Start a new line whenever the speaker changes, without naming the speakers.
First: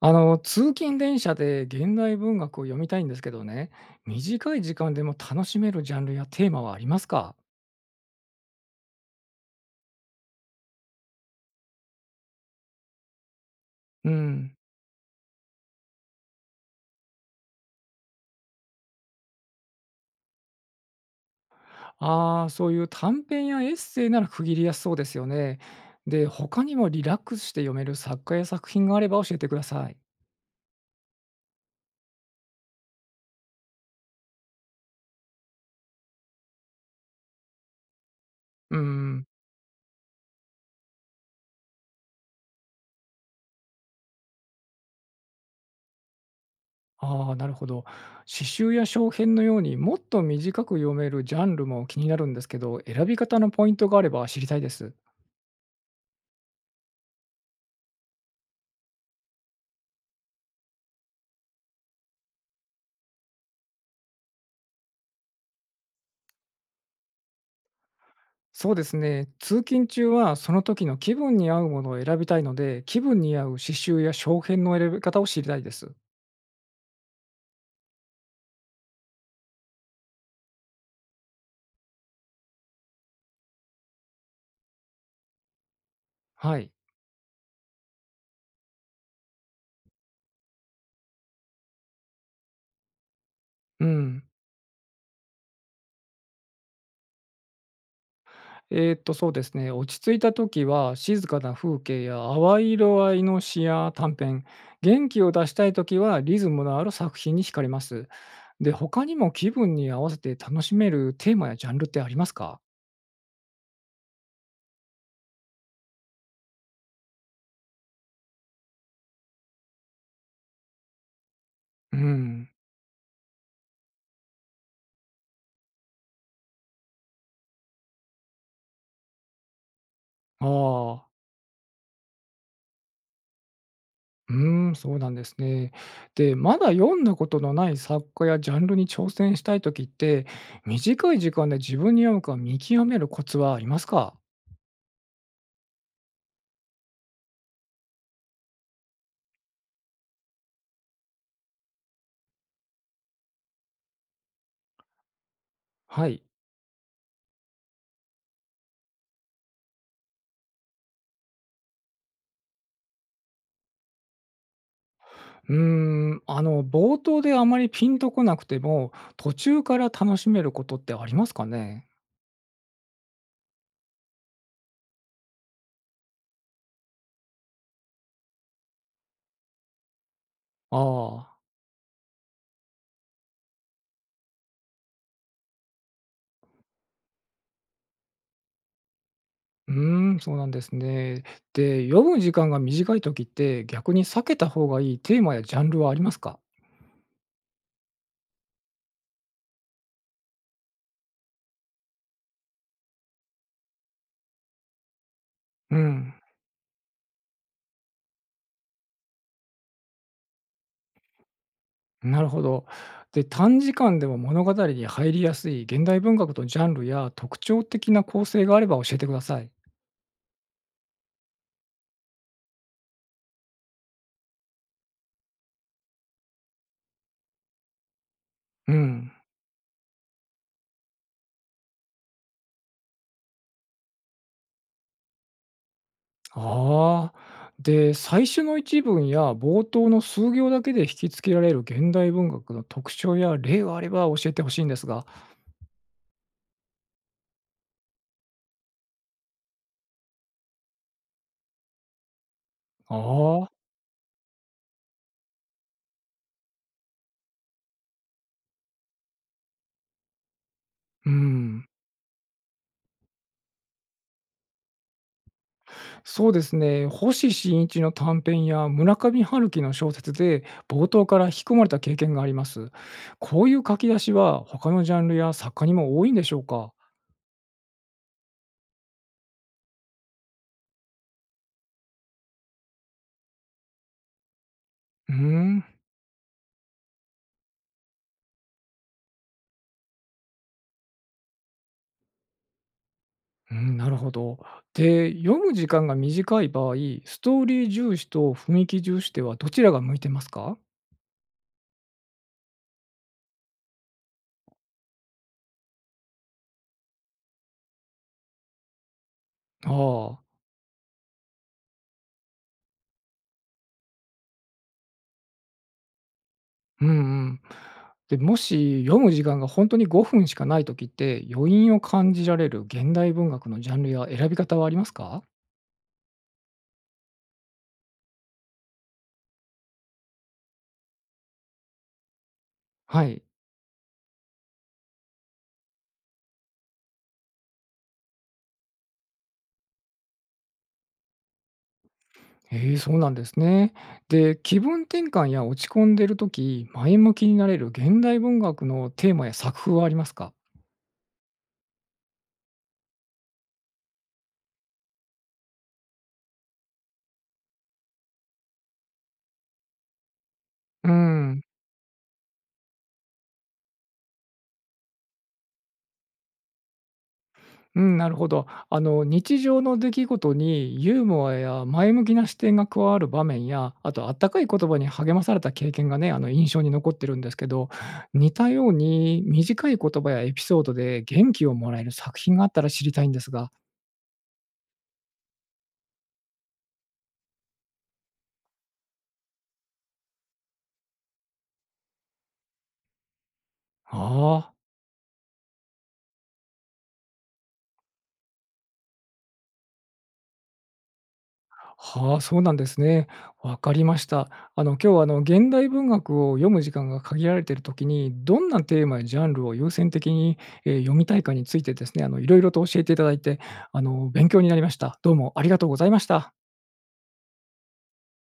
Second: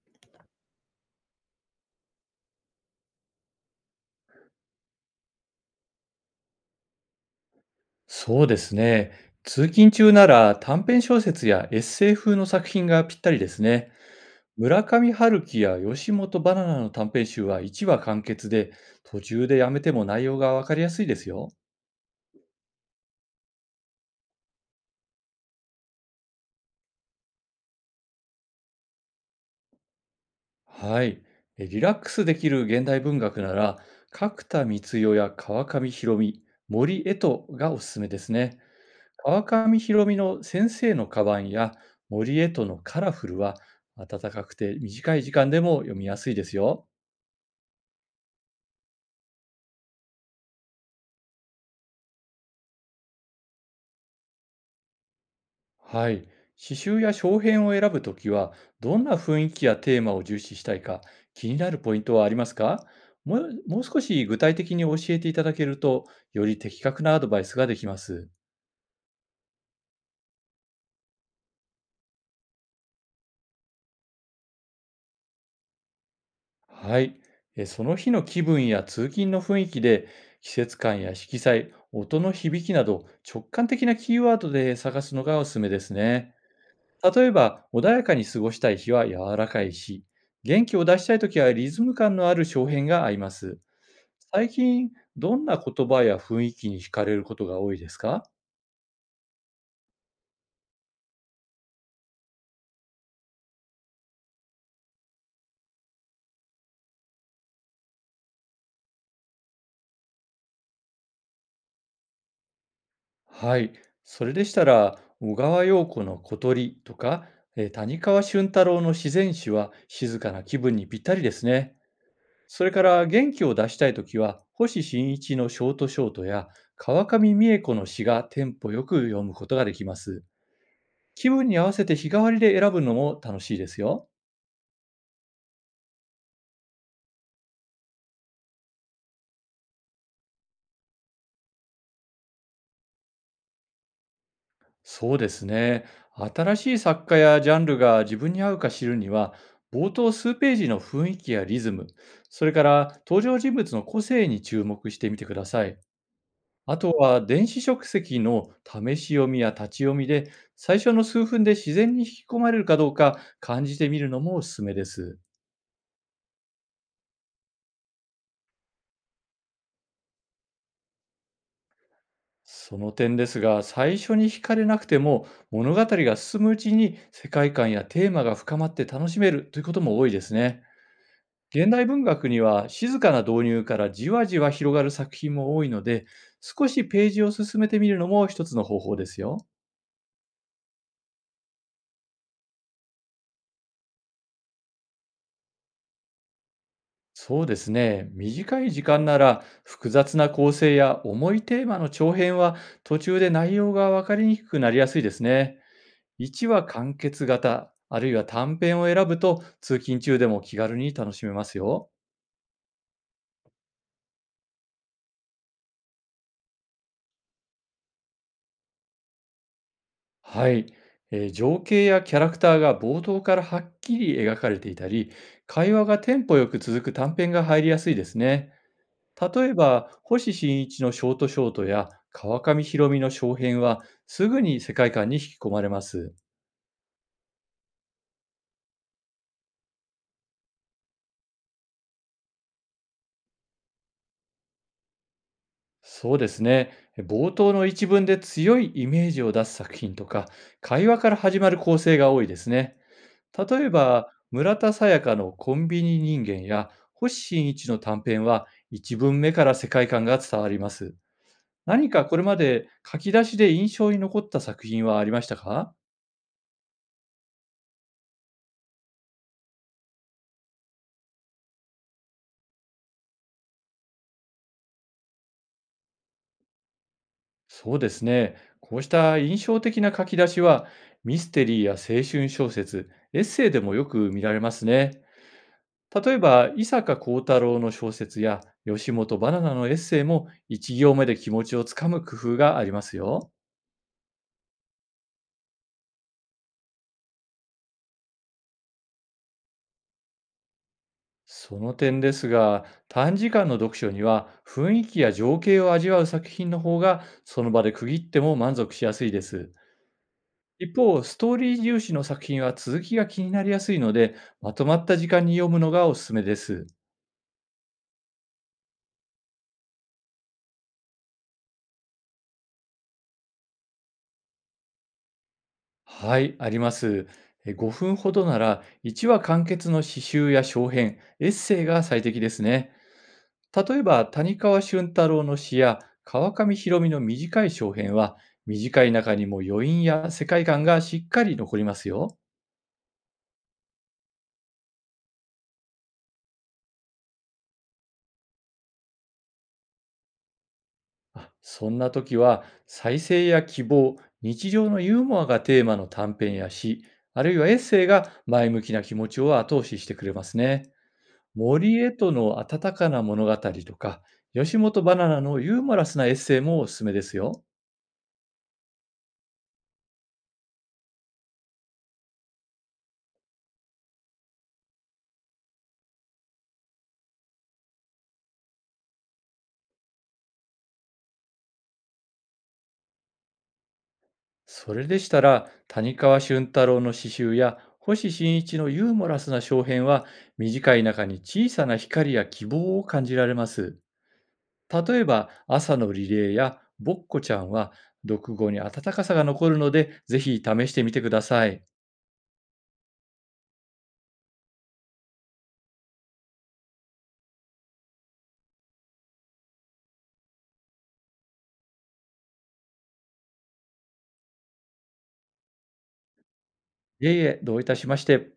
通勤電車で現代文学を読みたいんですけどね、短い時間でも楽しめるジャンルやテーマはありますか？
そうですね。通勤中なら短編小説やエッセイ風の作品がぴったりですね。
うん。
村上春樹や吉本バナナの短編集は1話完結で、途中でやめても内容がわかりやすいですよ。
ああ、そういう短編やエッセイなら区切りやすそうですよね。で、他にもリラックスして読める作家や作品があれば教えてください。
はい。リラックスできる現代文学なら、角田光代や川上博美、森絵都がおすすめですね。
うん。
川上博美の先生のカバンや森絵都のカラフルは、暖かくて短い時間でも読みやすいですよ。
ああ、なるほど。詩集や小編のようにもっと短く読めるジャンルも気になるんですけど、選び方のポイントがあれば知りたいです。
はい。刺繍や小編を選ぶときは、どんな雰囲気やテーマを重視したいか、気になるポイントはありますか？もう少し具体的に教えていただけると、より的確なアドバイスができます。
そうですね。通勤中はその時の気分に合うものを選びたいので、気分に合う刺繍や小片の選び方を知りたいです。
はい。その日の気分や通勤の雰囲気で、季節感や色彩、音の響きなど、直感的なキーワードで探すのがおすすめですね。
はい。
例えば、穏やかに過ごしたい日は柔らかいし、元気を出したいときはリズム感のある小編が合います。
うん。
最近、どんな言葉や雰囲気に惹かれることが多いですか？
そうですね。落ち着いた時は静かな風景や淡い色合いの詩や短編、元気を出したい時はリズムのある作品に惹かれます。で、他にも気分に合わせて楽しめるテーマやジャンルってありますか？
はい。それでしたら、小川陽子の小鳥とか、谷川俊太郎の自然史は静かな気分にぴったりですね。
うん。
それから、元気を出したいときは、星新一のショートショートや、川上美恵子の詩がテンポよく読むことができます。
ああ。
気分に合わせて日替わりで選ぶのも楽しいですよ。
うーん、そうなんですね。で、まだ読んだことのない作家やジャンルに挑戦したいときって、短い時間で自分に合うか見極めるコツはありますか？
そうですね。新しい作家やジャンルが自分に合うか知るには、冒頭数ページの雰囲気やリズム、それから登場人物の個性に注目してみてください。
はい。
あとは電子書籍の試し読みや立ち読みで、最初の数分で自然に引き込まれるかどうか感じてみるのもおすすめです。
うーん、冒頭であまりピンとこなくても、途中から楽しめることってありますかね？
その点ですが、最初に惹かれなくても、物語が進むうちに世界観やテーマが深まって楽しめるということも多いですね。
ああ、
現代文学には静かな導入からじわじわ広がる作品も多いので、少しページを進めてみるのも一つの方法ですよ。
うーん、そうなんですね。で、読む時間が短いときって、逆に避けた方がいいテーマやジャンルはありますか？
そうですね。短い時間なら複雑な構成や重いテーマの長編は途中で内容が分かりにくくなりやすいですね。
うん。
1話完結型、あるいは短編を選ぶと通勤中でも気軽に楽しめますよ。
なるほど。で、短時間でも物語に入りやすい現代文学のジャンルや特徴的な構成があれば教えてください。
はい、情景やキャラクターが冒頭からはっきり描かれていたり、会話がテンポよく続く短編が入りやすいですね。
うん。
例えば、星新一のショートショートや川上弘美の小編は、すぐに世界観に引き込まれます。
ああ。で、最初の一文や冒頭の数行だけで引きつけられる現代文学の特徴や例があれば教えてほしいんですが。
そうですね、冒頭の一文で強いイメージを出す作品とか、会話から始まる構成が多いですね。
ああ。
例えば、村田沙耶香のコンビニ人間や星新一の短編は一文目から世界観が伝わります。
うん、
何かこれまで書き出しで印象に残った作品はありましたか？
そうですね。星新一の短編や村上春樹の小説で冒頭から引き込まれた経験があります。こういう書き出しは他のジャンルや作家にも多いんでしょうか？
そうですね。こうした印象的な書き出しはミステリーや青春小説、エッセイでもよく見られますね。
うーん、
例えば、伊坂幸太郎の小説や吉本バナナのエッセイも一行目で気持ちをつかむ工夫がありますよ。
うん、なるほど。で、読む時間が短い場合、ストーリー重視と雰囲気重視ではどちらが向いてますか？
その点ですが、短時間の読書には雰囲気や情景を味わう作品の方がその場で区切っても満足しやすいです。
ああ、
一方、ストーリー重視の作品は続きが気になりやすいので、まとまった時間に読むのがおすすめです。
うんうん。で、もし読む時間が本当に5分しかない時って、余韻を感じられる現代文学のジャンルや選び方はありますか？
はい、あります。5分ほどなら1話完結の詩集や小編、エッセイが最適ですね。
はい。
例えば、谷川俊太郎の詩や川上弘美の短い小編は、短い中にも余韻や世界観がしっかり残りますよ。
ええ、そうなんですね。で、気分転換や落ち込んでる時前向きになれる現代文学のテーマや作風はありますか？
そんな時は、再生や希望、日常のユーモアがテーマの短編や詩、あるいはエッセイが前向きな気持ちを後押ししてくれますね。
うん。
森へとの温かな物語とか、吉本バナナのユーモラスなエッセイもおすすめですよ。
うん、なるほど。日常の出来事にユーモアや前向きな視点が加わる場面や、あとあったかい言葉に励まされた経験がね、印象に残ってるんですけど、似たように短い言葉やエピソードで元気をもらえる作品があったら知りたいんですが。
それでしたら、谷川俊太郎の詩集や星新一のユーモラスな小編は、短い中に小さな光や希望を感じられます。
ああ。
例えば、朝のリレーやぼっこちゃんは、読後に温かさが残るので、ぜひ試してみてください。
はあ、そうなんですね。わかりました。今日は現代文学を読む時間が限られているときに、どんなテーマやジャンルを優先的に、読みたいかについてですね、いろいろと教えていただいて、勉強になりました。どうもありがとうございました。
いえいえ、どういたしまして。